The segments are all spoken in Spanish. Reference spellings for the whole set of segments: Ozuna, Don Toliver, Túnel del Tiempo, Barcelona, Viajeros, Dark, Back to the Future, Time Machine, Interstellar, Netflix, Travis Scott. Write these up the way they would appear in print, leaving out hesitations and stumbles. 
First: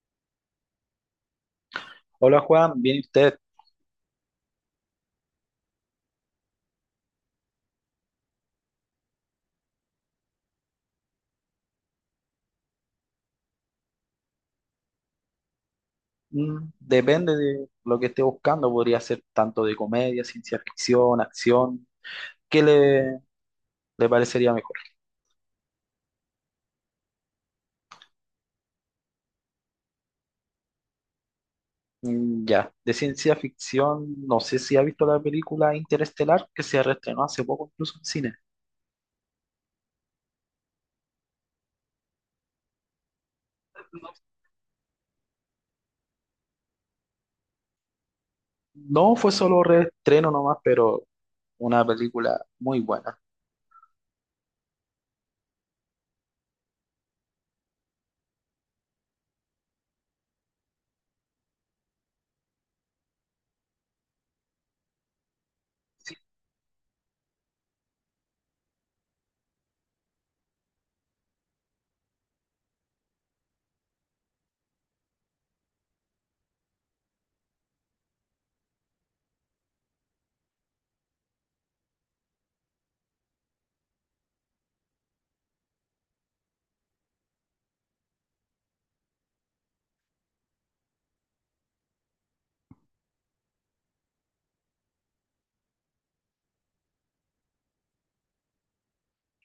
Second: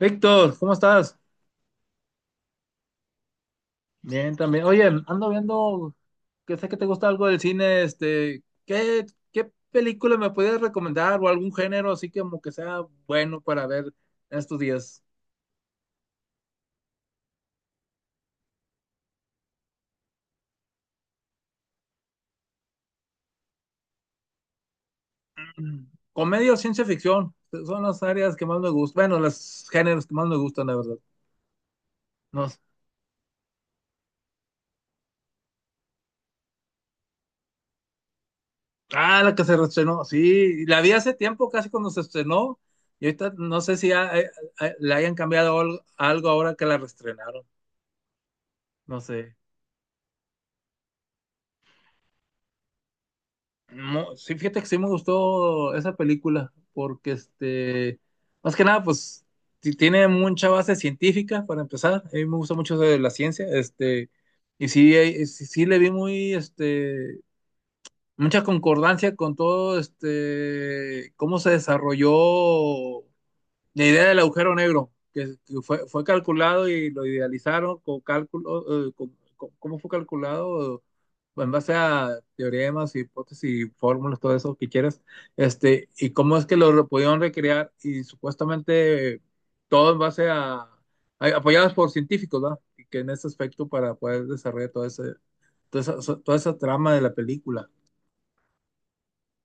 Víctor, ¿cómo estás? Hola Juan, ¿viene usted? Bien, también. Oye, ando viendo que sé que te gusta algo del cine, ¿qué película me puedes recomendar o algún género así que como que sea bueno para ver en estos días? Depende de lo que esté buscando, podría ser tanto de comedia, ciencia ficción, acción. ¿Qué le, ¿Le parecería mejor? Mm, Comedia o ciencia ficción, son las áreas que más me gustan, bueno, los géneros que más me gustan, la verdad. Mm, No sé. ya, de ciencia ficción, no sé si ha visto la película Interestelar, que se reestrenó hace poco incluso en cine. Ah, la que se estrenó, sí, la vi hace tiempo, casi cuando se estrenó, y ahorita no sé si le hayan cambiado algo ahora que la reestrenaron, no No fue sé. solo reestreno nomás, pero una película muy buena. No, sí, fíjate que sí me gustó esa película, porque más que nada, pues tiene mucha base científica para empezar. A mí me gusta mucho eso de la ciencia, y sí, sí le vi muy, mucha concordancia con todo, cómo se desarrolló la idea del agujero negro, que fue calculado y lo idealizaron con cálculo, ¿cómo fue calculado? En base a teoremas, hipótesis, fórmulas, todo eso que quieras, y cómo es que pudieron recrear y supuestamente todo en base a, apoyados por científicos, ¿verdad? Y que en ese aspecto para poder desarrollar toda esa trama de la película.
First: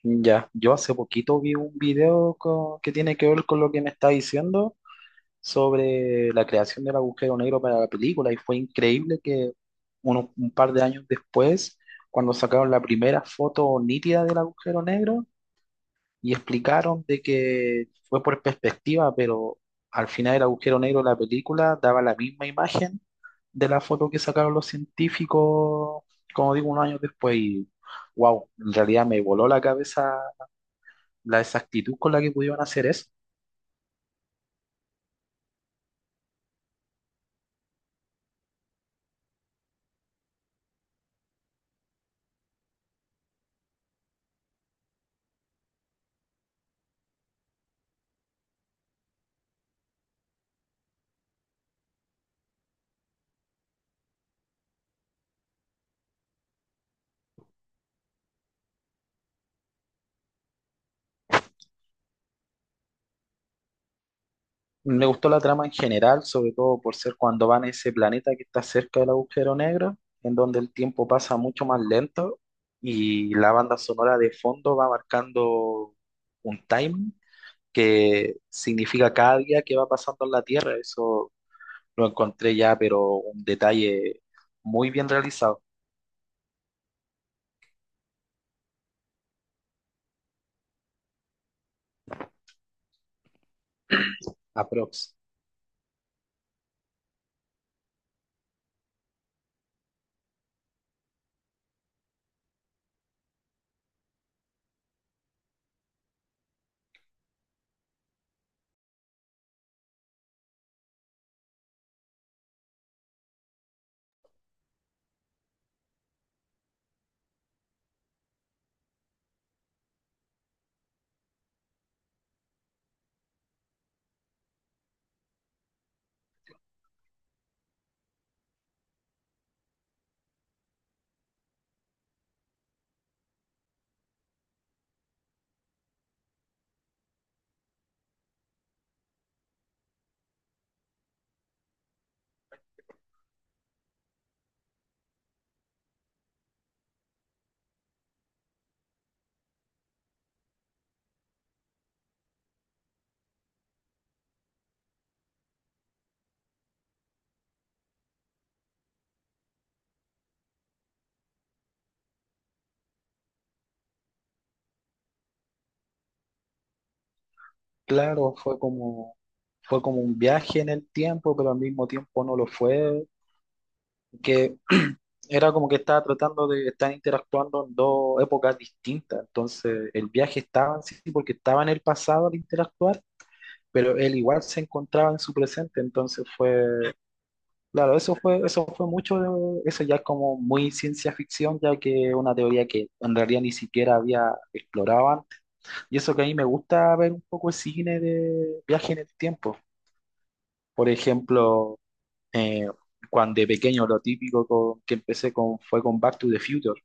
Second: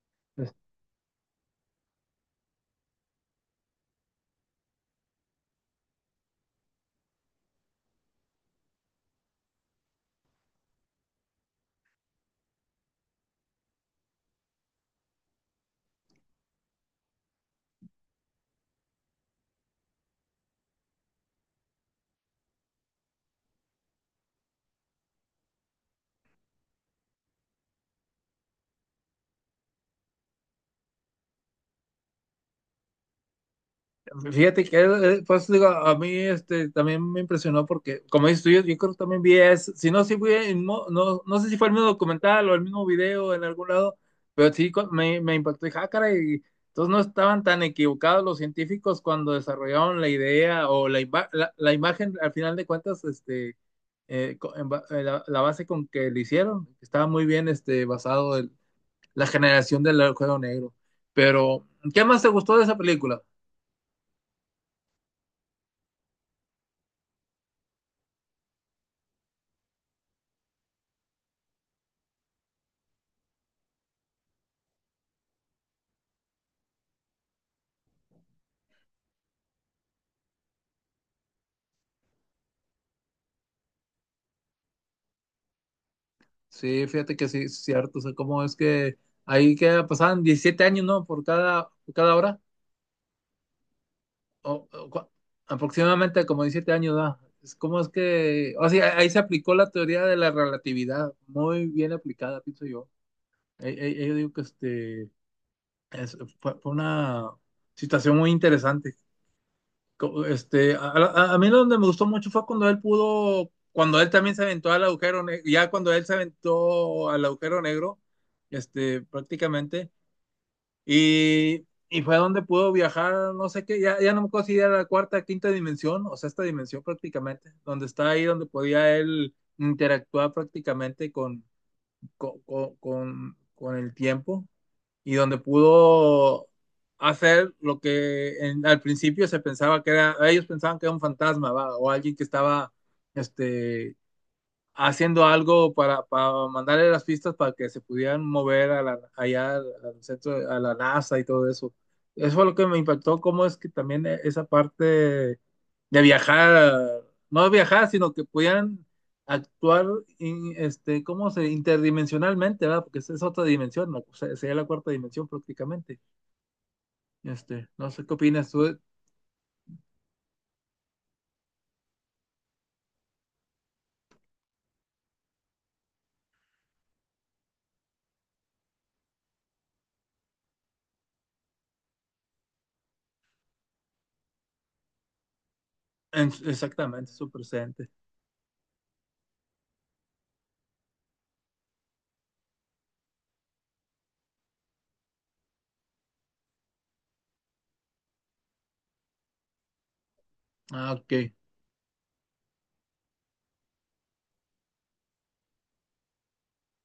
Ya, yo hace poquito vi un video que tiene que ver con lo que me está diciendo sobre la creación del agujero negro para la película y fue increíble que un par de años después, cuando sacaron la primera foto nítida del agujero negro y explicaron de que fue por perspectiva, pero al final el agujero negro de la película daba la misma imagen de la foto que sacaron los científicos, como digo, unos años después y wow, en realidad me voló la cabeza la exactitud con la que pudieron hacer eso. Fíjate que, pues digo, a mí también me impresionó porque, como dices tú, yo creo que también vi, es, si no, si fue no, no sé si fue el mismo documental o el mismo video en algún lado, pero sí me impactó. Dije, ah, caray, entonces no estaban tan equivocados los científicos cuando desarrollaron la idea o la imagen, al final de cuentas, la base con que lo hicieron, estaba muy bien basado en la generación del juego negro. Pero, ¿qué más te gustó de esa película? Me gustó la trama en general, sobre todo por ser cuando van a ese planeta que está cerca del agujero negro, en donde el tiempo pasa mucho más lento y la banda sonora de fondo va marcando un time que significa cada día que va pasando en la Tierra. Eso lo encontré ya, pero un detalle muy bien realizado, Sí, fíjate que sí, es cierto. O sea, cómo es que ahí que pasaban 17 años, ¿no? Por cada hora. O, o cua- aprox. aproximadamente como 17 años, ¿no? Es como es que. O sea, ahí se aplicó la teoría de la relatividad. Muy bien aplicada, pienso yo. Yo digo que fue una situación muy interesante. A mí lo donde me gustó mucho fue cuando él pudo. Cuando él también se aventó al agujero negro. Ya cuando él se aventó al agujero negro, prácticamente. Y, y fue donde pudo viajar, no sé qué, ya no me acuerdo si era la cuarta, quinta dimensión, o sea esta dimensión prácticamente, donde está ahí, donde podía él interactuar prácticamente con el tiempo y donde pudo hacer lo que al principio se pensaba que era, ellos pensaban que era un fantasma, ¿va? O alguien que estaba, este, haciendo algo para mandarle las pistas para que se pudieran mover allá al centro, a la NASA y todo eso. Eso fue lo que me impactó, cómo es que también esa parte de viajar, no viajar, sino que pudieran actuar, ¿cómo se? Interdimensionalmente, ¿verdad? Porque esa es otra dimensión, ¿no? O sea, sería la cuarta dimensión prácticamente. No sé qué Claro, opinas tú fue como un viaje en el tiempo, pero al mismo tiempo no lo fue. Que era como que estaba tratando de estar interactuando en dos épocas distintas. Entonces, el viaje estaba en sí sí, porque estaba en el pasado al interactuar, pero él igual se encontraba en su presente. Entonces fue, exactamente su presente. claro, eso fue mucho de, eso ya es como muy ciencia ficción, ya que es una teoría que en realidad ni siquiera había explorado antes. Y eso que a mí me gusta ver un poco el cine de viaje en el tiempo. Por Ah, ok. ejemplo, eh, cuando de pequeño lo típico que empecé con fue con Back to the Future,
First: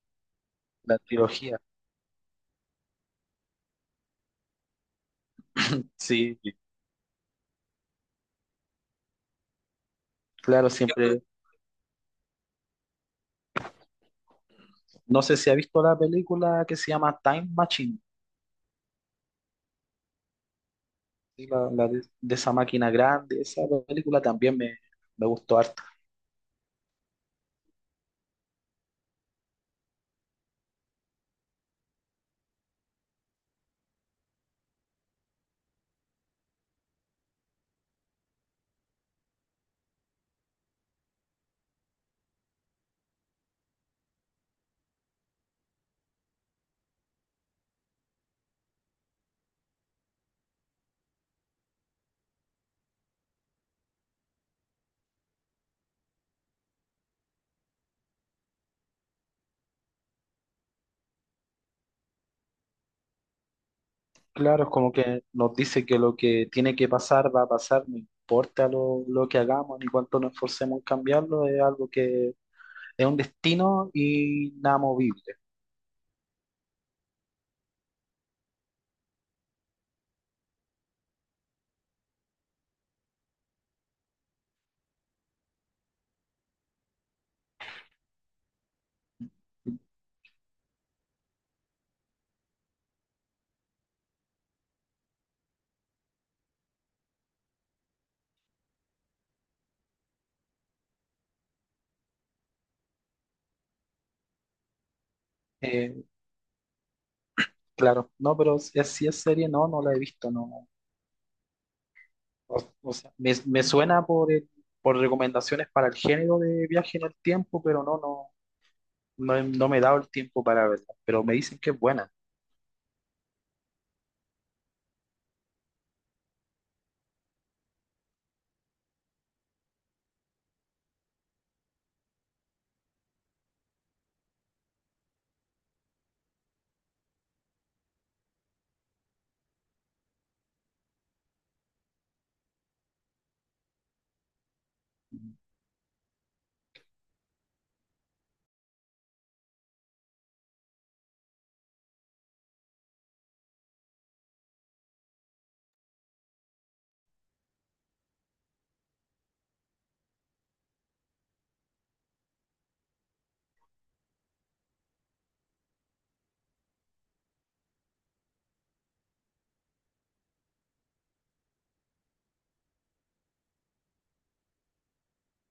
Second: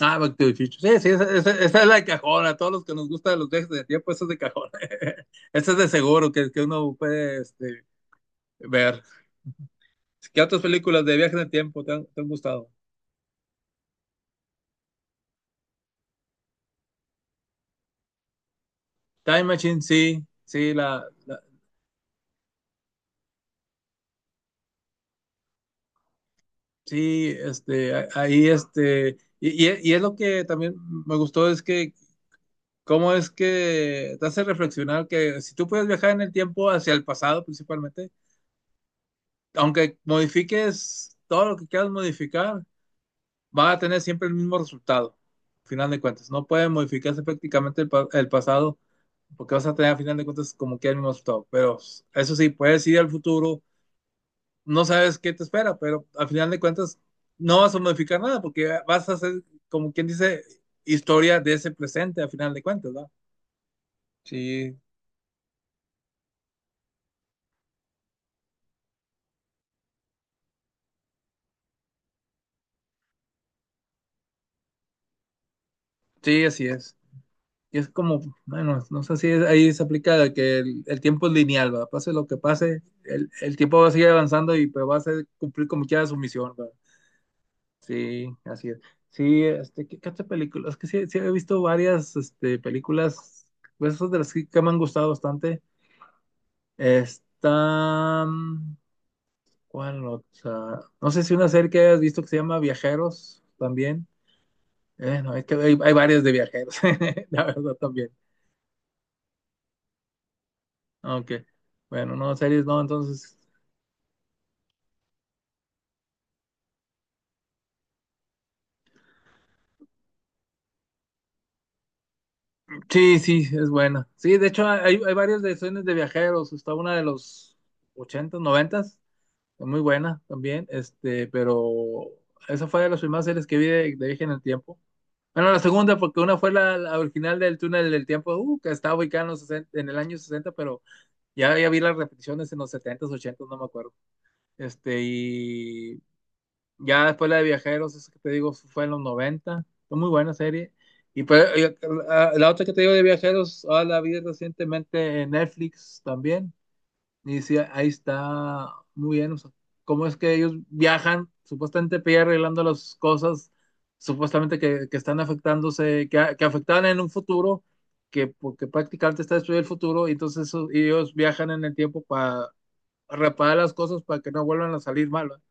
Ah, Back to the Future. la Sí, sí, esa, esa- trilogía. esa es la de cajón. A todos los que nos gustan los viajes de tiempo, esa es de cajón. Esa es de seguro Sí, que, uno puede ver. ¿Qué otras claro, películas de siempre. viajes de tiempo te han gustado? No sé si ha visto la película que se llama Time Machine, Time Machine, sí, sí, sí, la de esa máquina grande, esa película también me gustó harto. sí, ahí, y es lo que también me gustó, es que cómo es que te hace reflexionar que si tú puedes viajar en el tiempo hacia el pasado principalmente, aunque modifiques todo lo que quieras modificar, va a tener siempre el mismo resultado, al final de cuentas. No puede modificarse prácticamente el pasado, porque vas a tener a final de cuentas como que el mismo resultado. Pero eso sí, puedes ir al futuro, no sabes qué te espera, pero al final de cuentas no vas a modificar nada, porque vas a hacer, como quien dice, historia de ese presente al final de cuentas, ¿verdad? Claro, es Sí, como que nos dice que lo que tiene que pasar va a pasar, no importa lo que hagamos ni cuánto nos esforcemos en cambiarlo, es algo que es un destino inamovible. sí, así es. Y es como, bueno, no sé si ahí se aplica de que el tiempo es lineal, ¿verdad? Pase lo que pase, el tiempo va a seguir avanzando y pues cumplir como quiera su misión, ¿verdad? Sí, así es. Sí, ¿qué otra película? Es que sí, sí he visto varias, películas, pues, esas de las que, me han gustado bastante. Está, ¿cuál otra? No sé si una serie que hayas visto que se llama Viajeros también. No, es que hay Eh, varias de viajeros, la verdad también. claro, no, pero si así es serie, no, no la he visto. No, Aunque, bueno, no, O, series no, o sea, entonces. me suena por recomendaciones para el género de viaje en el tiempo, pero no, no, no, no me he dado el tiempo para verla. Pero me dicen que es buena. Sí, sí, es buena. Sí, de hecho hay varias de series de viajeros. Está una de los ochentas, noventas. Muy buena también, pero esa fue de las primeras series que vi de Viaje en el Tiempo. Bueno, la segunda, porque una fue la original del Túnel del Tiempo, que estaba ubicada los 60 en el año sesenta, pero ya vi las repeticiones en los 70s, no me acuerdo. Y ya después la de Viajeros, eso que te digo, fue en los noventa, fue muy buena serie. Y pues, la otra que te digo de Viajeros, ah, la vi recientemente en Netflix también, y sí, ahí está muy bien. O sea, cómo es que ellos viajan, supuestamente para ir arreglando las cosas, supuestamente que están afectándose, que afectaban en un futuro, que porque prácticamente está destruido el futuro, y entonces ellos viajan en el tiempo para reparar las cosas para que no vuelvan a salir mal. ¿Va?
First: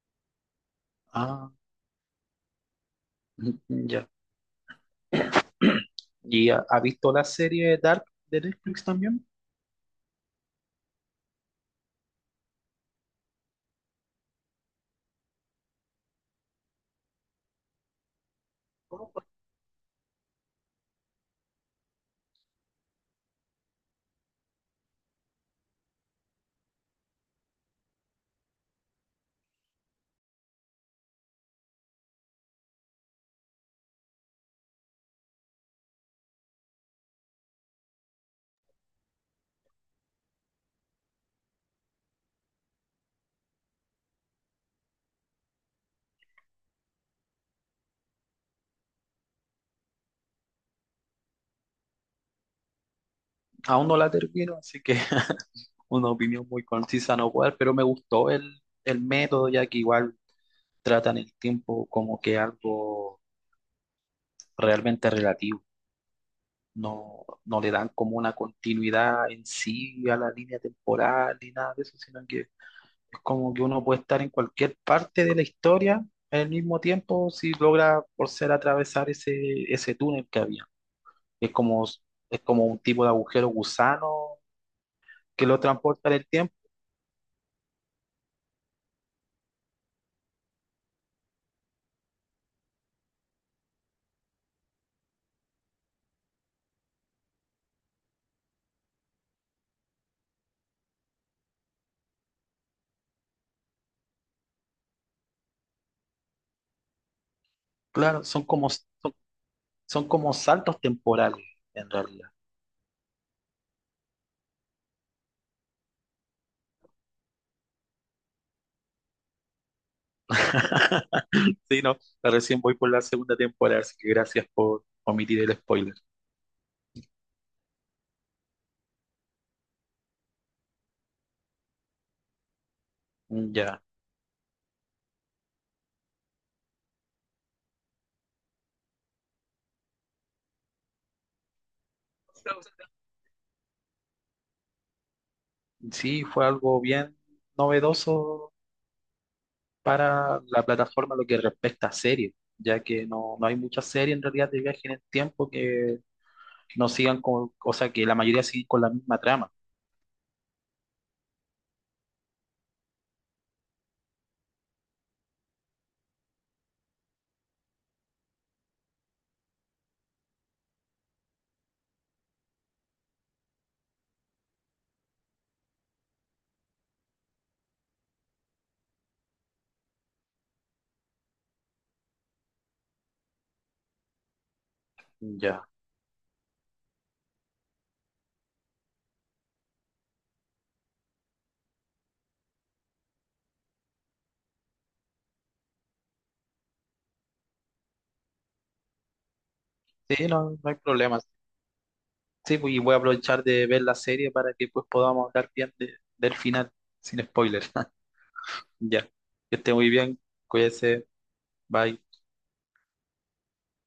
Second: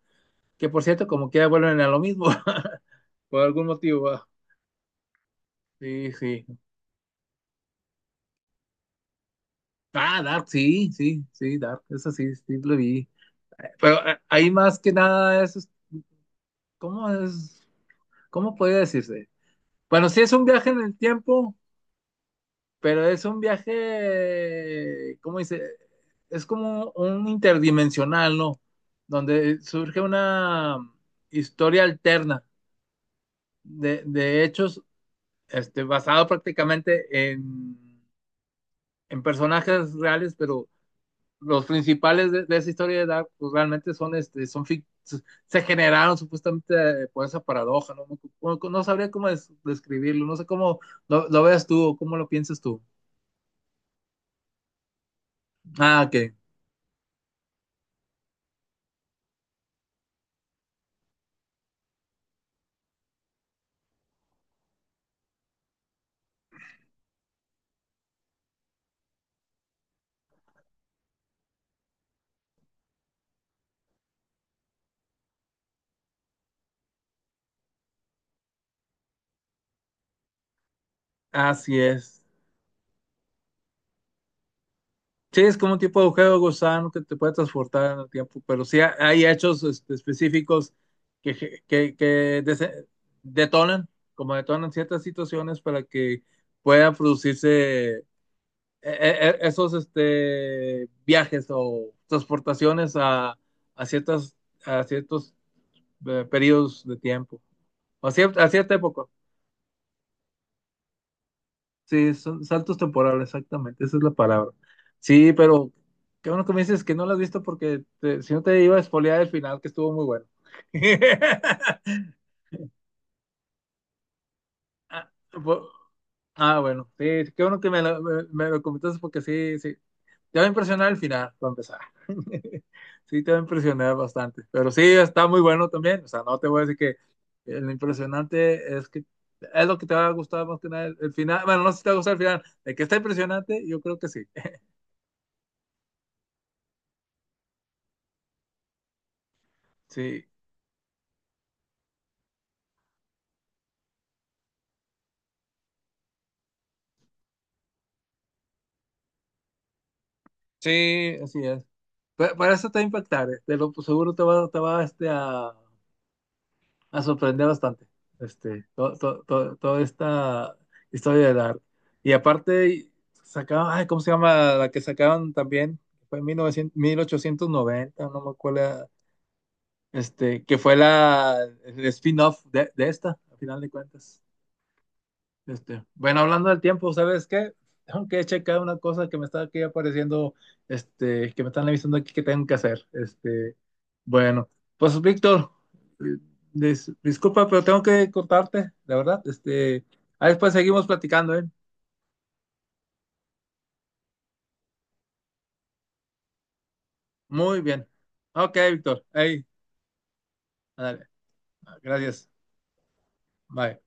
Que por cierto, como quiera Ah, vuelven a lo mismo, por algún mm, motivo. ya. ¿Va? Sí, sí. ¿Y ha, ha visto la serie Dark de Netflix también? Ah, Dark, sí, sí, sí, Dark, eso sí, sí lo vi. Pero ahí más que nada es, ¿cómo es? ¿Cómo podría decirse? Bueno, sí es un viaje en el tiempo, pero es un viaje, ¿cómo dice? Es como un interdimensional, ¿no? Donde surge una historia alterna de hechos, basado prácticamente en personajes reales, pero los principales esa historia de Dark, pues realmente son, se generaron supuestamente por esa paradoja, ¿no? No, no sabría cómo describirlo, no sé cómo lo veas tú o cómo lo piensas tú. Aún no la termino, así que Ah, una ok, opinión muy concisa no puedo dar, pero me gustó el método, ya que igual tratan el tiempo como que algo realmente relativo. No, no le dan como una continuidad en sí a la línea temporal ni nada de eso, sino que es como que uno puede estar en cualquier parte de la historia al mismo tiempo si logra por ser atravesar ese, ese túnel que había. Es así como, es. es como un tipo de agujero gusano Sí, que es lo como un tipo de transporta en el agujero de tiempo. gusano que te puede transportar en el tiempo, pero sí hay hechos específicos que detonan, como detonan ciertas situaciones para que pueda producirse esos viajes o transportaciones a ciertas, a ciertos periodos de tiempo, a, Claro, a cierta época. son como saltos temporales en Sí, realidad. son saltos temporales, exactamente, esa es la palabra. Sí, pero qué bueno que me dices que no lo has visto porque si no te iba a espolear el final, que estuvo muy bueno. Sí, no, recién voy por la segunda temporada, así que gracias por Ah, omitir el spoiler. Bueno, sí, qué bueno que me lo, me lo comentaste porque sí, sí. Te va a impresionar al final, para empezar. Sí, te va a Ya. impresionar bastante. Pero sí, está muy bueno también. O sea, no te voy a decir que lo impresionante es que es lo que te va a gustar más que nada el final. Bueno, no sé si te va a gustar el final. De que está impresionante, yo creo que sí. Sí, fue algo bien novedoso Sí, para la plataforma lo que respecta a series, ya que no, no hay muchas series en realidad de viaje en el tiempo que no sigan con, o sea, que la mayoría sigue con la misma trama. sí, así es. Pero eso te va a impactar. Te lo seguro te va a. Me sorprendió bastante toda esta historia del arte. Y aparte, sacaban, ay, ¿cómo se llama? La que sacaban también, fue en 1900, 1890, no me acuerdo, que fue el spin-off de esta, al final de cuentas. Ya. Bueno, hablando del tiempo, ¿sabes qué? Tengo que checar una cosa que me está aquí apareciendo, que me están avisando aquí que tengo que hacer. Bueno, pues Víctor, eh, disculpa, pero tengo que contarte, la verdad. Sí, Ahí no, después no hay seguimos problema. platicando, ¿eh? Sí, pues, y voy a aprovechar de ver la serie para que pues podamos hablar bien del final, sin Muy spoilers. bien. Ok, Víctor. Ya. Ahí, Que esté muy bien, cuídese, ándale. bye. Gracias. Bye.